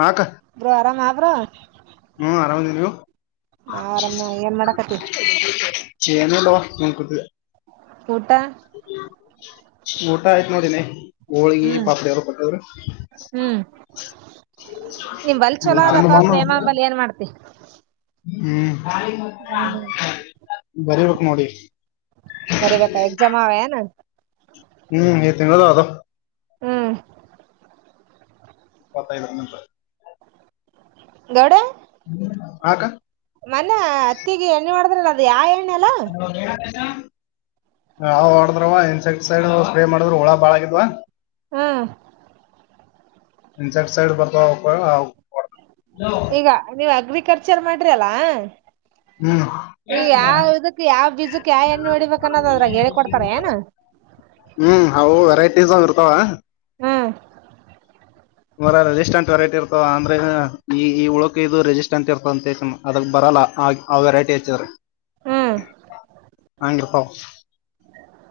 ಹಾಕ ಬ್ರೋ ಆರಾಮ ಬ್ರೋ ಹ್ಮ್ ಆರಾಮದವು ನಾವ್ ಆರಾಮ ಏನ್ ಮಾಡಾಕತಿ ಚೇನಲ್ಲ ನನ್ ಕೊತ ಊಟ ಊಟ ಆಯ್ತ ನೋಡಿನಿ ಹೋಳ್ಗಿ ಹ್ಮ್ ಪಾಪಡ ಯರು ಕೊಟ್ಟದ್ರ ಹ್ಮ್ ನಿಮ್ ಬಲ್ ಚಲೋ ಅದಪ್ಪಾ [unintelligible] ಪ್ರೇಮಾಂಬಲ್ ಏನ್ ಮಾಡ್ತಿ ಹ್ಮ್ ಹ್ಮ್ ಬರಿಬೇಕು ನೋಡಿ ಬರಿಬೇಕಾ ಎಕ್ಸಾಮ್ ಅವ ಏನ ಹ್ಮ್ ತಿಂದ ಅದ ಹ್ಮ್ ಪ್ಪತ್ತೈವತ್ತ ರ [inaudible] ಗೌಡ ಹಕ [unintelligible] ಮನೆ ಅತ್ತಿಗೆ ಎಣ್ಣೆ ಮಾಡಿದ್ರಲ್ಲ ಅದು ಯಾ ಹ [unintelligible] ನ ಹೊಡದ್ರವ ಇನ್ಸೆಕ್ಟ್ಸೈಡ್ ಸ್ಪ್ರೇ ಮಾಡಿದ್ರ ಹುಳ ಬಾಳ ಆಗಿದ್ವಾ ಹಾ ಇನ್ ಸೈಡ್ ಸೈಡ್ ಬ ಈಗ ನೀವ್ ಅಗ್ರಿಕಲ್ಚರ್ ಮಾಡ್ರಿ ಅಲ್ಲಾ ಹ್ಮ್ ಈ ಕೇತೀರಾ ಯಾವ ಇದಕ್ ಯಾವ ಬೀಜಕ್ ಯಾವ ಎಣ್ಣೆ ಹೊಡಿಬೇಕ ಅನ್ನೋದ ಅದ್ರಾಗ ಹೇಳಿ ಕೊಡ್ತಾರ ಏನ ಹ್ಮ್ ಹವು ವೆರೈಟೀಸ್್ ಇರ್ತಾವ ಹ್ಮ್ [unintelligible] [inaudible] ಮರ ರೆಜಿಸ್ಟಾಂಟ್ ವೆರೈಟಿ ಇರ್ತವ ಅಂದ್ರೆ ಈ ಉಳಕ ಇದು ರೆಜಿಸ್ಟಂಟ್ ಇರ್ತ ಅಂತ ಅದಕ್ ಬರಲ್ಲ ಆಿ ಅವ ವೆರೈಟಿ ಹಚ್ಚಿದ್ರ ಹ್ಮ್ ಹಂಗ್ರೀ ಪಾವ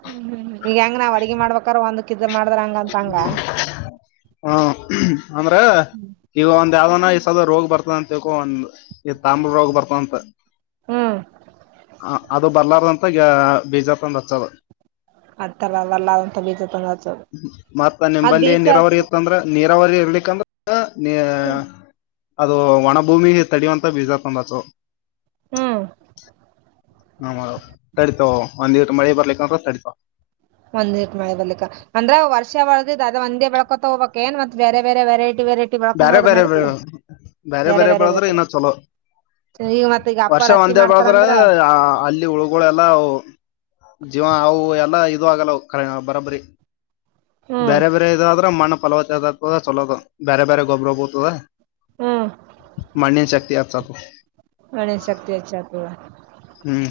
ಹ್ಮ್ ಹ್ಮ್ ಈಗ ಹೆಂಗ ನಾವ್ ಅಡ್ಗೆ ಮಾಡ್ಬೇಕ್ರ ಒಂದ [unintelligible] ಹ್ಮ [unintelligible] ಹಾ ಅಂದ್ರ ಈಗ ಒಂದ್ ಯಾವ್ದನ ಈ ಸದ ರೋಗ್ ಬರ್ತದ ಅಂತಕೊ ಒಂದ ಈ ತಾಮ್ರ ರೋಗ ಬರ್ತಂತ ಹ್ಮ್ ಅದು ಬರ್ಲಾರಂತ ಬೇಜಾರ ಪಂದ್ರ ಸ ಆ ತರವಲ್ಲಂತ ಬೀಜ ತೊಂದತದು ಮತ್ತ ನಿಮಂಬಲ್ಲಿ ನೀರಾವರಿ ಇತ್ತಂದ್ರ ನೀರಾವರಿ ಇರ್ಲಿಕ್ಕಂದ್ರ ನೀ ಅದು ಒಣಭೂಮಿ ತಡುವಂತ ಬೀಜಾರ್ ತಂದತು ಹ್ಮ್ ಹ ಮರ ತಡಿತಾವ ಒಂದ್ ಮಳೆ ಬರ್ಲಿಕ್ಕ ಅಂತ ತಡಿತಾವ ಒಂದ್ಟ್ ಮಾಡಿ ಬರ್ಲಿಕ್ ಅಂದ್ರೆ ವರ್ಷ ಒಳದ ಅದ ಒಂದೇ ಬೆಳ್ಕೊತ ಹ್ಬಬೇಕ ಏನ್ ಮತ್ತತ್ ಬೇರೆ ಬೇರೆ ವೆರೈಟಿ ಬೇರೆ ಬೇರೆ ಬೇರೆ ಬ್ಯಾರೆ ಬೇರೆ ಬ್ಯಾರೆ ಬೆದ್ರೆ ಇನ್ನ ಚಲೋ ಈಗ ಮತ್ತ್ ಈಗ ಅಪ್ಪಾರ ವರ್ಷ ಹತ್ತಿ ಒಂದೇ ಬಳದ್ರೆ ಮಾಡ್ತಾರಂದ್ರ ಅಲ್ಲಿ ಉಳ್ಗಳೆಲ್ಲ ಜೀವ ಅವು ಎಲ್ಲ ಆಲ್ಲ ಬರಬರಿ ಹ್ಮ್ ಬೇರೆ ಬೇರೆ ಇದಾದ್ರ ಮಣ್ಣ ಫಲವದ ಚಲೋದು ಬೇರೆ ಬೇರೆ ಗೊಬ್ಬರ ಬೋತದ ಹ್ಮ್ ಮಣ್ಣಿನ ಶಕ್ತಿ ಆಗ್ತಕು ಒಣನ್ ಶಕ್ತಿ ಹೆಚ್ಚಾಗತವ ಹ್ಮ್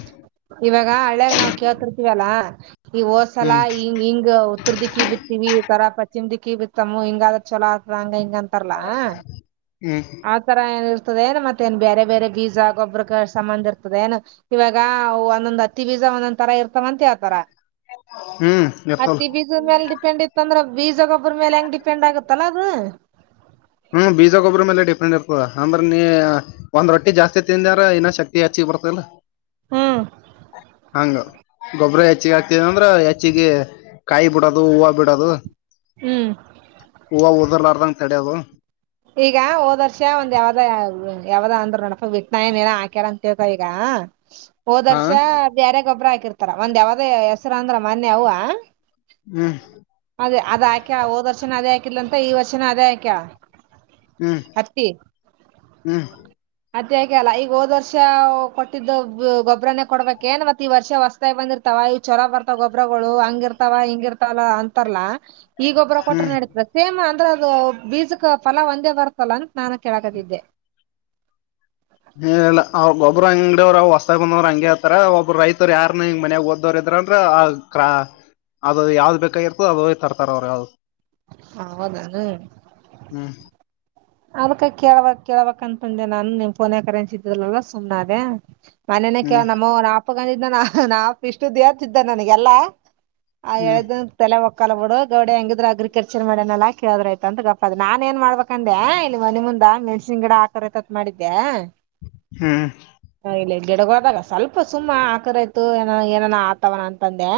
ಇವಾಗ ಕೇಳ್ತೀಥವೀನಾವವು ಕೇಳ್ತಿರ್ತೀವಲ್ಲ ಈ ಹೋದ್ಸಲಾ ಹ್ಮ್ ಹಂಗ ಹಿಂಗ ಉತ್ತರದಿಕ್ಕಿ ಬಿತಿೀವಿ ತರ ಪಶ್ಚಿಮ ದಿಕ್ಕಿ ಬಿತ್ತಮ್ಮ ಹಿಂಗ ಆದ್ರ ಚಛಲ ಆತದ ಹಂಗ ಹಿಂಗ ಅಂತಾರಲ್ಲಾ ಹ್ಮ್ ಆ ತರ ಏನರ್ ಏ ಮತ್ತೆ ನ್ ಬೇರೆ ಬೇರೆ ಬೀಜ ಗೊಬ್ಬರ ಸಂಬಂಧ ಇರ್ತದೆ ಏನ ಇವಾಗ ಒಂದೊಂದ್ ಅತ್ತಿ ಬೀಜ ಒಂದೊಂದ್ರ ಇರ್ತವ ಅಂತಾವತರ ಹ್ಮ [unintelligible] ಹತ್ತಿ ಬೀಜದ ಮೇಲೆ ಡಿಪೆಂಡ್ ಇತ್ತ ಅಂದ್ರೆ ಬೀಜಗೊಬ್ಬ್ರ ಮೇಲೆ ಹೆಂಗ್ ಡಿಪೆಂಡ್ ಆಗತ್ತಲ್ಲಾ ಅದು ಹ್ಮ್ ಬೀಜ ಗೊಬ್ಬ್ರ ಮೇಲೆ ಡಿಫ್ರೆಂಟ್ ಇರ್ತದ ಅಂದ್ರೆ ನೀ ಒಂದ್ ರೊಜಾಸ್ತಿ ತಿಂದಾರ ಇನ್ನ ಶಕ್ತಿ ಹೆಚ್ಚ ಬರ್ತಲ್ಲ ಹ್ಮ್ [inaudible] ಹಂಗ ಗೊಬ್ಬ್ರ ಹೆಚ್ಚಿಗೆ ಆಕ್ತದ ಅಂದ್ರ ಹೆಚ್ಚಿಗೆ ಕಾಯಿ ಬಿಡದು ಹೂವು ಬಿಡೋದು ಹ್ಮ್ ಪೂವ ಓದರ್ಲಾರದಂಗ ಕಡೆಯಾವ ಈಗ ಹೋದ್ ವರ್ಷ ಒಂದ್ ಯಾವದ ಯಾವ್ದ ಅಂದ್ರರು ನಡಪ ವಿಟ್ನನ್ ಏನ ಹಾಕ್ಯಳ ಅಂತ ಕೇಳ್ತ ಈಗ ಹಾ ಹಾ ಹೋದರ್ಷ ಬೇರೆ ಗೊಬ್ಬ್ರ ಹಾಕಿರ್ತಾರ ಒಂದ್ ಯಾವದ ಹೆಸರು ಅಂದ್ರ ಮೊನ್ನೆ ಅವ ಹ್ಮ್ ಅದೇ ಅದಕ್ಯ ಹದ ವರ್ಷ ಅದೇ ಹಾಕಿಲ್ಲಂತ ಈ ವರ್ಷನ ಅದೇ ಆಕ್ಯ ಹ್ಮ್ ಹ್ಮ್ ಮತ್ತೆ ಯಾಕೆ ಅಲ್ಲ ಈಗ ಹೋದ್ ವರ್ಷ ಕೊಟ್ಟಿದ್ದು ಗೊಬ್ಬರನೇ ಕೊಡ್ಬೇಕಏನ್ ಮತ್ತೆ ಈ ವರ್ಷ ಹೊಸತಾಯ ಬಂದಿರ್ತಾವ ಚೊಲರ ಬರ್ತಾವ ಗೊಬ್ಬ್ರಗಳು ಹಂಗಿ ಇರ್ತಾವ ಹಿಂಗ ಇರ್ತವಲ್ಲ ಅಂತ ಲ್ಲಾ ಈಗೊಬ್ರ ಕೊಟ್ರ ಹ್ಮ್ ನಡತ ಸೇಮ್ ಅಂದ್ರೆ ಅದು ಬೀಜಕ್ ಫಲ ಒಂದೇ ಬರ್ತ್ತಲ್ಲ ಅಂತ ನಾನ ಕೇಳಕದಿದ್ದೆ ಹ ಅವ್ರಗೊಬ್ಬರು ಅಂಗಡಿಯವ್ಹೊಸತಾಗ ಬಂದರು ಹಂಗಗೆ ಹತ್ತತರ ಒಬ್ಬ ರೈತರು ಯಾರಾರ್ ಹಂಗ ಮನ್ಗ ಓದವ್ರರು ದ್ರ ಆ ಕ್ರಾ ಅದು ಯಾವ್ದ್ ಬೇಕಾಗಿರ್ತೋ ಅದ ತರ್ತಾರ ಅವ್ರ ಹದಾನ ಹ್ಮ್ ಅದ್ಕ ಕೇಳ್ಬಕ್ ಕೇಳ್ಬಕ್ ಅನ್ಪಂದೆ ನಾನು ನಿಮ್ ಪಫೋನ್ಕರೆನ್ದಲ್ಲ ಸುಮ್ ಅದೇ ಮನನೆ ಕೇಳ ಹ್ಮ್ ನಮ್ಮ ನಾಪ ಗಂ ಇದನ ನಾ ನಾಪ ಇಷ್ಟು ದೇತ್ ಇದ್ದ ನನಗೆಲ್ಲಾ ಆ ಹ್ಮ್ ಎಳದ ತಲೆ ಒತ ಕಲಬೋಡು ಗೌಡ ಹೆಂಗಿದ್ರರು ಅ್ರಕಲ್ಚರ್ ಮಾಡನೆಲ್ಲಾ ಕೇಳಿದ್ರ ಆಯ್ತ ಅಂತ ಗಪ್ಪ ಅ ನಾನ್ ನ್ ಮಾಡ್ಬೇಕಂತ ಇಲ್ಲಿ ಮನೆ ಮುಂದಾ ಮೆಣ್ಸಿನ್ ಗಿಡ ಆಕಾರ ತತ್ ಮಾಡಿದ್ದೆ ಹ್ಮ್ ಗಿಡಗ ಹೋದಾಗ ಸ್ವಲ್ಪ ಸುಮ್ಮ ಆಕರ ಆ್ತ ಏನ ಏನ ಆತವನ ಅಂತಂದೆ.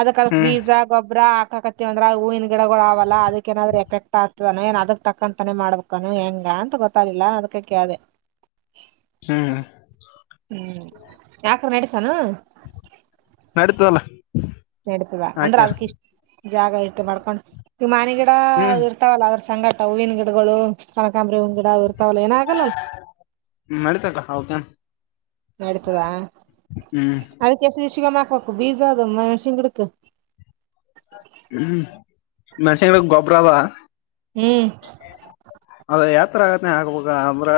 ಅದಕ್ಕದಕ್ ಹ್ಮ್ ಬೀಜ ಗೊಬ್ಬ್ರ ಹ. ಕತ್ತತಿವಂದ್ರೆ ಹೂವಿನ ಗಿಡಗಳು ಅವೆಲ್ಲ ಅದಕ್ಕ ಏನಾದ್ರ ಎಫೆಕ್ಟ್ ಆಗ್ತದೋಏ ಅದಕ್. ಅಕ್ಕಂತಾನೇ ಮಾಡ್ಬೇಕಾನ ಹೆಂಗ ಅಂತ ಗೊತ್ತಾಗಿಲ್ಲ ಅದಕ ಕ ಹ್ಮ್ ಹ್ಮ್ ಯಾಕೆ ನಡ ಅತಲ್ಲ ನೆಡತವ ಅಂದ್ರ ಅದ್ ಇಷ್ಟ ಜಾಗ ಇಟ್ಟು ಮಾಡ್ಕೊಂಡ್ ಮನೆಗಿಡ ಹ್ಮ್ ಇರ್ತಾವಲ್ಲ ಸಂಗಾಟ ಹೂವಿನ ಗಿಡಗಳು ಕನಕಾಂಬ್ರ ಹ್ ಗಿಡ ಇ ಮಾಡತಕ ಹೌದ ನಡತದಾ ಅದಕ್ಕೆಸ ಶಮಕ್ಬೇಕು ಬೀಸಾ ಅದ ಮೆಷನ್ಂಗಿಡಕ್ ಹ್ಮ್ ಮಸಡೆ ಗೊಬ್ಬರಾವ ಹ್ಮ್ ಅದ ಯತ್ರ ಆಗತ್ತ ಆಗ್ಬ ಅಂದ್ರೆ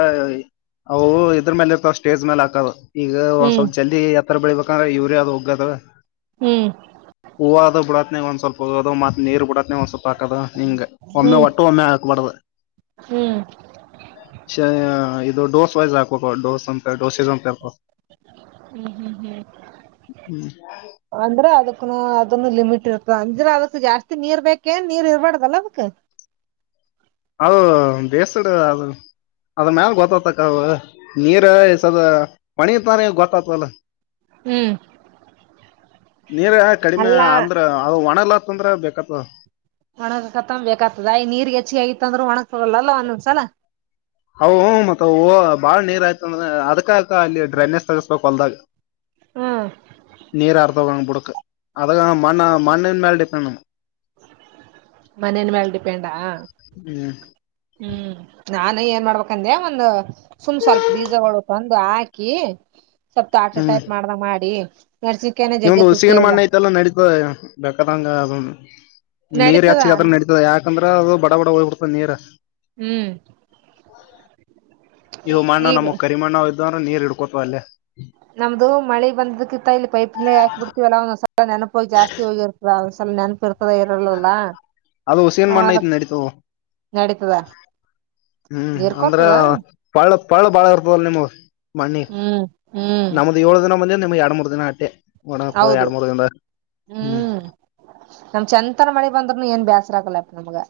ಅವು ಇದ್ರ ಮೇಲೆ ಇರ್ತಾವ ಸ್ಟೇಜ್ ಮೇಲೆ ಹಾಕದು ಈಗ ಒಂದ್ ಹ್ಮ್ ಸ್ವಲ್ಪ ಜಲ್ ಬೆಳಿಬೇಕದರ ಯೂರಿಯ ಹೋಗದು ಹ್ಮ್ ಹ್ಮ್ ಹೂವ ಅದೂ [inaudible] ಒಂದ್ ಸ್ವಲ್ಪದುತ್ ನೀರ್ ಬಿಡತ್ತೆ ಒಂದ ಸ್ವಲ್ಪ. ಪಕದಾ ನೀಂಗ ಒಮ್ಮೆ ಹ್ಮ್ ಒಟ್ಟ ಒಮ್ಮೆ ಆಗಕಬಡದ. ಹ್ಮ್ ಇದು ಡೋಸ್ ವೈಸ್ ಹಾಕ್ಬೇಕ ಡೋಸ್ ಅಂತ ಡೋಸೆಸ್ ಅಂತರ್. ಹ್ಮ್ ಹ್ಮ್ ಹ್ಮ್ ಹ್ಮ್ ಅಂದ್ರೆ ಅದಕ್. ಅದನ್ನು ಲಿಮಿಟ್ ಇರ್ತ ಅಂದ್ರೆ ಅದಕ್ ಜಾಸ್ತಿ ನೀರ್ ಬೇಕೇನ್ ನೀರ್ ಇರಬಾರ್ದಲ್ಲ ಅದಕ್. ಅದ ಬೇಸ್ಡು ಅದು. ಅದ ಮ್ಯಾಲ ಗೊತ್ತತಕ್ಕ ಅವ ನೀರ್ಸದ ಪಣಿ ತ ಗೊತ್ತಾತವಲ್ಲ. ಹ್ಮ್ ನೀರ ಕಡಿಮೆ ಅಲ್ಲಾ ಅಂದ್ರ ಅದು ಒಣಲ್ಲಾತ್ತಂದ್ರೆ ಬೇಕತ್ ಒಣಗ ಕತ್ತೊ ಬೇಕ್ತದಯ ನೀರ್ ಹೆಚ್ಚಿ ಆಗತ್ತ ಅಂದ್ರರು ಒಣಗಕ್ ತಗೊಲ್ಲಲ್ಲ ಒಂದೊಂದ್ಸಲ ಹ ಮತ್ತ ಹ ಬಾಳ್ ನೀರ್ ಆಯ್ತ ಅಂದ್ರೆ ಅದಕಕ ಅಲ್ಲಿ ಡ್ರೈನೇಜ್ ತಗಸ್ಬೇಕಕ್ ಹೊಲ್ದಾಗ ಹ್ಮ್ ನೀರ ಅರ್ತ ಕೊಡುಕ ಅ ಮಣ್ಣ ಮಣ್ಣನ್ ಮೇಲೆ ಡಿಪೆಂಡ್ ನ ಮನೇನ್ ಮೇಾಲ ಡಿಪೆಂಡಾ ಹ್ಮ್ ಹ್ಮ್ ನಾನ ಏನ್ ಮಾಡ್ಬೇಕಂದೆ ಒಂದ ಸುಮ್ ಸ್ವಲ್ಪ ಬೀಜಗಳು ತಂದು ಹಾಕಿ [unintelligible] ಸ್ವಲ್ ಆಟ ಟೈಪ್ ಮಾಡ್ ದಂಗೆ ಮಾಡಿ ಮೆಣಸಿನ್ಕಾಯಿನ ನಿದ ಜಗ್ಗೆ ತುಟ್ಟಿ ಉಸಿಗನ್ ಆಗ್ಯ ಮಣ್ಣ ಐತೆಲ್ಲ ನಡೀತ ಬೇಕಾದಂಗ ಅದ [unintelligible] ನೀರ್ ನಡೀತದ ಹೆಚ್ಚಿಗೆತ್ರ ನಡತದೆ ಯಾಕಂದ್ರ ಅದು ಬಡ ಬಡ ಹೋಗ್ಬಿಡ್ತದ ನೀರ. ಹ್ಮ್ ಇವು ಮಣ್ಣ ಈಗ ನಮಗ್ ಕರಿಮಣ್ಣ ಇದ್ದ ಅಂದ್ರೆ ನೀರ್ ಹಡ್ಕೋತವ ಅಲ್ಲೇ. ನಮ್ದು ಮಳಿ ಬಂದದ್ಕಿಂತ ಇಲ್ಲಿ ಪೈಪ್ಲ್ಲ ಹಾಕಿ ಬಿಡ್ತವಲ್ಲಾ ಒಂದ್ ಸಲ ನೆನಪೋಗಿ ಜಾಸ್ತಿ ಹೋಗಿರ್ತದ. ಸಲ ನೆನಪು ಇರ್ತದ ಇರಲ್ಲಲ್ಲ ಅದು ಉಸಿಗಿನ ಮಣ್ಣ ಐತಿ ಅದಕ್ ನಡೀತದ ನಡೀತದ. ಹ್ಮ್ ಅಂದ್ರ ಇರ್ಕೋತದ ಪಳ ಪಳ ಇರ್ತವ ನಿಮ್ ಅವು. ಮಣಿ ಹ್ಮ್ ಹ್ಮ್ ನಮ್ದ ಏಳು ದಿನ ಬಂದ ನಿಮಗ್ ಎರಡ್ ಮೂರ್ ದಿನ ಅಟ್ಟೆ ಒಣಪ್ಪ ಹೌದು ಎರಡ್ ಮೂರ್ ದಿನದ. ಹ್ಮ್ ನಮ್ ಚೆಂತರ ಮಳಿ ಬಂದ್ನು ಏನ್ ಬೇಸರ ಆಕಲ್ಲಪ್ಪ ನಮ್ಗ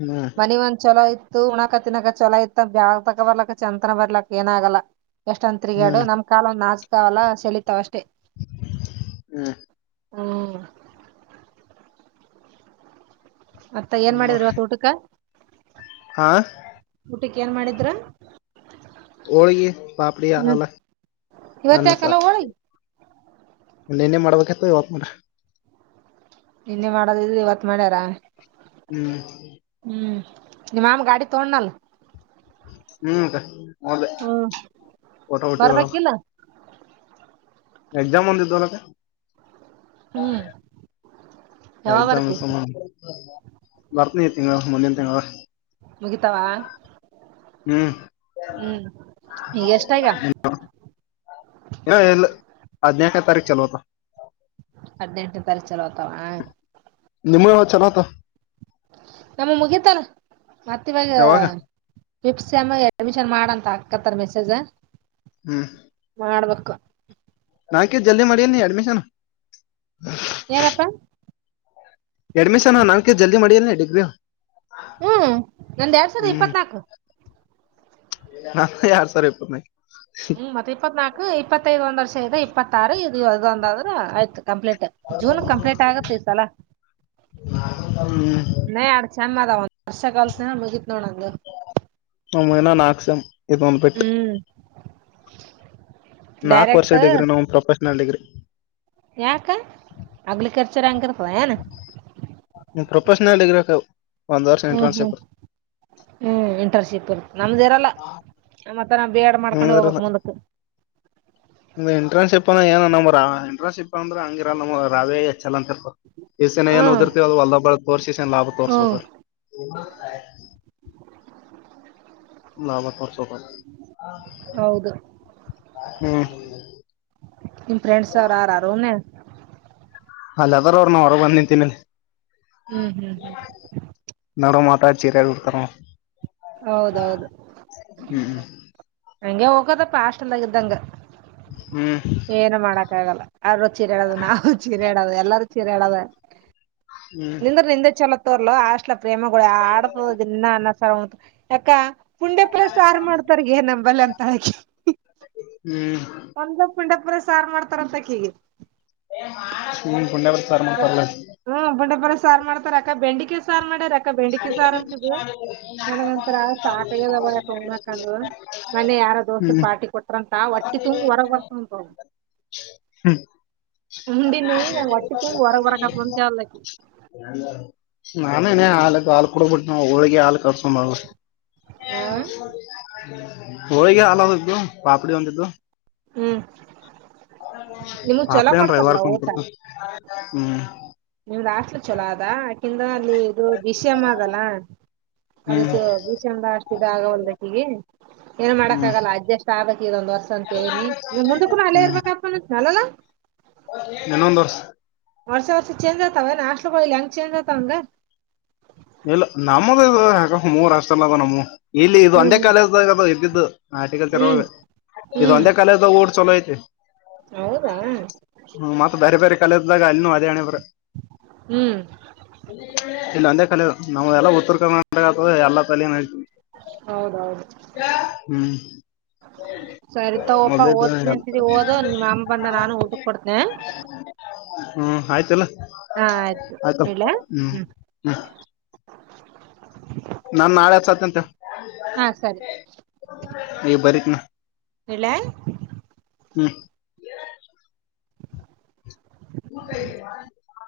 ಹ್ಮ್ ಮನಿ ಒಂದ್ ಚಲೋ ಇ. ಉಣಕ ತಿನ್ನಾಕ ಚಲ ಇತ್ತ ಬ್ಯಾಳ್ ತಗ ಬರ್ಲಕ್ ಚಂದಂತನ ಬರ್ಲಕ್ಕ ಏನ ಆಗಲ್ಲ. ಎಷ್ಟೊಂದ ತಿರುಗಾಡು ಹ್ಮ್ ನಮ್ ಕಾಲ ನಾಚಕಾವಲ್ಲ ಸಲೀತಾವ ಅಷ್ಟೇ. [inaudible] ಹ್ಮ್ ಹ್ಮ್ ಮತ್ತ ಏನ್ ಏನವ ಮಾಡಿದ್ರ ಇವತ್ ಊಟಕ. ಹಾ ಊಟಕ್ಕೆ ಏನ್ ಮಾಡಿದ್ರ ಹ ಓಳಿಗೆ ಪಾಪಡಾ ಅಲ ಇವತ್ ಅನ್ನ ಯಾಕಲ್ಲ ಸಾರ್. ಹೋಳಿಗಿ ಒೆನೇ ಮಾಡ್ಬೇಕತ್ ಇವತ್ ಮಾಡ್ರ ನಿನ್ನೆ ಇವತ್ ಮಾಡ್ಯಾರ ಹ್ಮ್ ನಿಮ್ಮಾಮ ಗಾಡಿ ತೋೊಂಡನಲ್ ಹ್ಮ್ ಸ ಮದ ಊಟಪಟಿ ಬರ್ಬೇಕಿಲ್ಲ ಎಕ್ಜಾಮ್ ಒಂದು ದಲ್ಲ ಕ ಹ್ಮ್ ಯಾವಾಗ ಬರ್ತಿ ಎಕ್ಸಾಮ್ ಬರ್ತನ ತಿಂಗ ಮಂದ ತಿಂಗ ಮುಗಿತಾವ ಹ್ಮ್ ಹ್ಮ್ ಈಗ ಎಷ್ಟಾಗ [unintelligible] ಎಲ್ಲ ತಾರಖ ಚಲೋತ ಹದಿನೆಂಟನ ತರಕೂ ಚಲತಾವ ನಿಮ್ಮ ಹ ಚಲೋತ ನಮ್ಮ ಮುಗಿತಾರ ಮತ್ತ ಇವಾಗ. ಯಾವಾಗ ಸ ಎಮ ಅಡ್ಮಿಷನ್ ಮಾಡಂತ ಹಾಕತ್ತಾರ ಮೆಸೇಜ ಮಾಡ್ಬೇಕು. ನಾಕ ಜಲ್ದಿ ಮಾಡಿ ನೀ ಅಡ್ಮಿಶನ್. ಏನಪ್ಪ ಎಡ್ಮಿಷನ್ ನಾಕ ಜಲ್ದಿ ಮಾಡಿಯಲ್ಲ ಡಿಗ್ರಿ ಹ್ಮ್ ನಂದು ಎರಡ್ ಸಾವಿರದ ಇಪ್ಪತ್ನಾಕು ಹಾ ಯಾರು ಸರ್ ಇಪ್ಪನ ಹ್ಮ್ ಮತ್ತತ್ ಇಪ್ಪತ್ ನಾಲ್ಕು ಇಪ್ಪತ್ತೈದ ಒಂದ ವರ್ಷ ಇದೆ ಇಪ್ಪತ್ತಾರು ಇದು ಇದದೊಂದಾದ್ರ ಆಯ್ತು ಕಂಪ್ಲೀಟ್ ಜೂನ್ ಕಂಪ್ಲೀಟ್ ಆಗ ಪಲೀಸ್ ಅಲ್ಲ ಹ್ಮ್ ನ ಅಡ್ ಚ ಮಾರ ಒಂದಂದು ವರ್ಷ ಕಲ್ಸ ಮುಗತ್ ನೋಡಂದು ನಾಕ್ಕ್ಷಂ ಇದುಮಲ್ಪೆಟ್ಟ ನಾಕು ವರ್ಷ ಡೈರೆಕ್ಟ್ ಡಿಗ್ರಿ ನ ಪ್ರೊಫೆಷನಲ್ ಡಿಗ್ರಿ ಯಾಕ ಅಗ್ಲಿ ಕರ್ಚರ ಹಂಗರ್ತದ ಏನ್ ಪ್ರೊಫೆಷನಲ್ಗರ ಹ್ಮ್ ಹ್ಮ್ ಟ್ರಾಸ್ೇಪರ್ ಹ್ಮ್ ಇಂಟರ್ನ್ಶಿಪ್ ಇರು ನಮ್ದ ಇರಲ್ಲ ಆ ಮತ್ತ ನಾ ಬೇಡ ಮಾಡ್ಕೊಂಡು ಹೋಗ್ಕ್ ಮುಂದಕ್ ಎಂಟ್ರನ್ಸ್ ಶಿಪ್ ಅ ಏ ನಮ ಎಂಟ್ರನ್ಸ್ ಶಿಪ್ ಅಂದ್ರೆ ಹಂಗಿರ ನ ರಾವೇ ಚಲ ಅಂತಿರ ಈಸನ್ ಏನ್ ಹ್ಮ್ ದಿರ್ತೇವ ಅದು ಅಲ್ಲಾ ಬಳ ತೋರ್ಸಿ ಈಸೇನ್ ಲಾಭ ಹ್ಮ್ ತೋರ್ಬೇಕರಿ ಗ ನಮ್ಮ ತಸೊಕ ಹೌದು ಹ್ಮ ನಿಮ್ಮ ಫ್ರೆಂಡ್ಸ್ ಅವ್್ರ ಯಾರಾರನ ಅಲ್ಲದಾರ ಅವರು ನ ಹೊರ ಬಂದ ನಿಂತ ಮೇಲೆ ಹ್ಮ್ ಹ್ಮ್ ಹ್ಮ್ ನಡುವ ಮಾತಾ ಚೀರಿ ಕೊಡ್ತಾರೋ ಹೌದೌದು ಹ್ಮ್ ಹಂಗೆ ಹೋಗದ ಪ ಅಾಷ್ಟಂದಾಗ್ದಂಗ ಹ್ಮ್ ಏನು ಮಾಡಕ್ಕ ಆಗಲ್ಲ ಅವರು ಚೀರೆಾಡೋದು ನಾವರು ಚೀರೆ ಹೇಳೋದು ಎಲ್ಲಾರೂ ಚೀರೆ ಹೇಳೋದ ಹ್ಮ್ ನಿಂದ್ರ ನಿಂದೆ ಚಲೋ ತೋರ್ಲ ಆಷ್ಟಲ ಪ್ರೇಮಗಳ ಆಡತ ದ ಇನ್ನ ಅನ್ನ ಯಾಕ ಪುಂಡೆ ಪಲಸ ಆಾರು ಮಾಡ್ತಾರಗ ನಮಂಬಲ್ ಅಂತಕಿ ಹ್ಮ್ ಒಂದ ಮಂಡಪುರ ಸಾರು ಮಾಡ್ತಾರ ಅಂತಕ್ೀಗೆ ಹ ಪಡ ಬ ಹ್ಮ ಬುಂಡೆಪರ ಸಾರು ಮಾಡ್ತಾರಕ್ಕ ಬೆಂಡಿಕೆ ಸಾರು ಮಾಡಾರಕ್ಕ ಾ ಬೆಂಡಕಿ ಸಾರ ಅಂತ ನನ ಒಂತರ ಸಾಕದ ಯಕ ಮ ಯಾರ ದೋಸ್ರು ಹ್ಮ್ ಪಾರ್ಟಿ ಕೊಟ್ರಂತ ಒಟ್ಟಿ ತುಂಬಿ ಹೊರಗ್ ಬರ್ತಂ ಹ್ಮ್ ಹಂಬಿನ ನ ಒಟ್ಟಿ ನಾನ ಇ ಹಾಲ ಹಾಲ್ ಕೊಡಬಿಟ್ಟ ನಾವವು ಹೋಳಗೆ ಹಾ ಕಟ್ಸೋ ಮಾಡ ಆ ಹೊಳಗೆ ಅಲು ಪಾಪಡಿ ಒಂದುಂತಿದ್ದು ಹ್ಮ್ ನಿಮಗ್ ಚೊಲೋ ಅಡೆಮ ರವಿವಾರ ಕೊಡ್ತಾರಲ್ಲ ಕನ್ ಊಟ ಕೊತ ಹ್ಮ್ ಹಾಟ್ಲು ಚಛಲೋ ಅದಾ ಆಾಕಂದ ಅಲ್ಲಿ ಇದು ವಿಷಮ್ ಆಗಲ್ಲ ಅದ ಹ್ಮ್ ಭೀಷಣ ಅಷ್ಟ ಆಗವಲ್ದಕ್ಕ ಈಗ ಏನ್ ಮಾಡಕ್ ಹ್ಮ್ ಆಗಲ್ಲ ಅಡ್ಜಸ್ಟ್ ಆಗ್ಕ್ ಇದೊಂದ್ ವರ್ಷ ಅಂತನಿ ಇ ಮುಂದ ಕೂ ಅಲ್ಲೇ ಇರ್ಬೇಕಪ್ಪ ಅಲಾ ಇನ್ನೊಂದು ವರ್ಸ ವರ್ಷ ವರ್ಷ ಚೇಂಜ್ ಆತಾವ ನಾಸ್ಲಲಿ ಹೆಂಗಗೆ ಚೇಂಜ್ ಆತಂಗ ಇಲ್ಲ ನಮ್ಮದ ಇ ಯಕ ಮೂರ್ ಅಷ್ಟಲ್ಲ ಅದ ನಮ್ಮ ಇಲ್ಲಿ ಇ ಒಂದೇ ಹ್ಮ್ ಕಾಲೇಜ್್ದಾಗ ಅದು ಇದ್ದಿದ್ದು ಆರ್ಟಿಕಲ್ ತಿರವಾಗ ಹ್ಮ್ ಇದು ಹ್ಮ್ ಒಂದೇ ಕಾಲೇಜ್ದಾಗ ಊಡ್ ಚಲೋ ಇಐ ಹೌದಾ ಹ್ಮ ಮತ್ತ ಬೇರೆ ಬೇರೆ ಕಲದ್ದಾಗ ಅಲ್ಲಿ ಅದೇಣೆ ಬ್ರ ಹ್ಮ್ ಇ ನಂದ ಕಲ ನಾವವು ಎಲ್ಲ ಉತ್ತರ ಕರ್ನಾಟಕ ಅ ಎಲ್ಲ ಕಲನ ಹತೀವಿ ಹೌದೌದು ಹ್ಮ್ [unintelligible] ಸರಿತಗಪ್ಪಾ ಮೊದ್ಲೇದ ಓದ್ನ ಅಂತಿದಿ ಓದ ನಿಮ್ಮ ಅಮ್ಮ ಬಂದ ನಾನು ಊಟಕ್ ಕೊಡ್ತನೆ ಹ್ಮ್ ಆಯ್ತಲ್ಲ ಆಯ್ತ ಇಡ್ಲಾ ಹ್ಮ ಹ್ಮ್ ಹ್ಮ ನಾನ್ ನಾಳೆ ಹತ್ತ್ತಂತೆ ಹಾ ಸರಿ ಈ ಬರಿಕನ ಇಡ್ಲಾ. ಹ್ಮ ಊಟ ಇ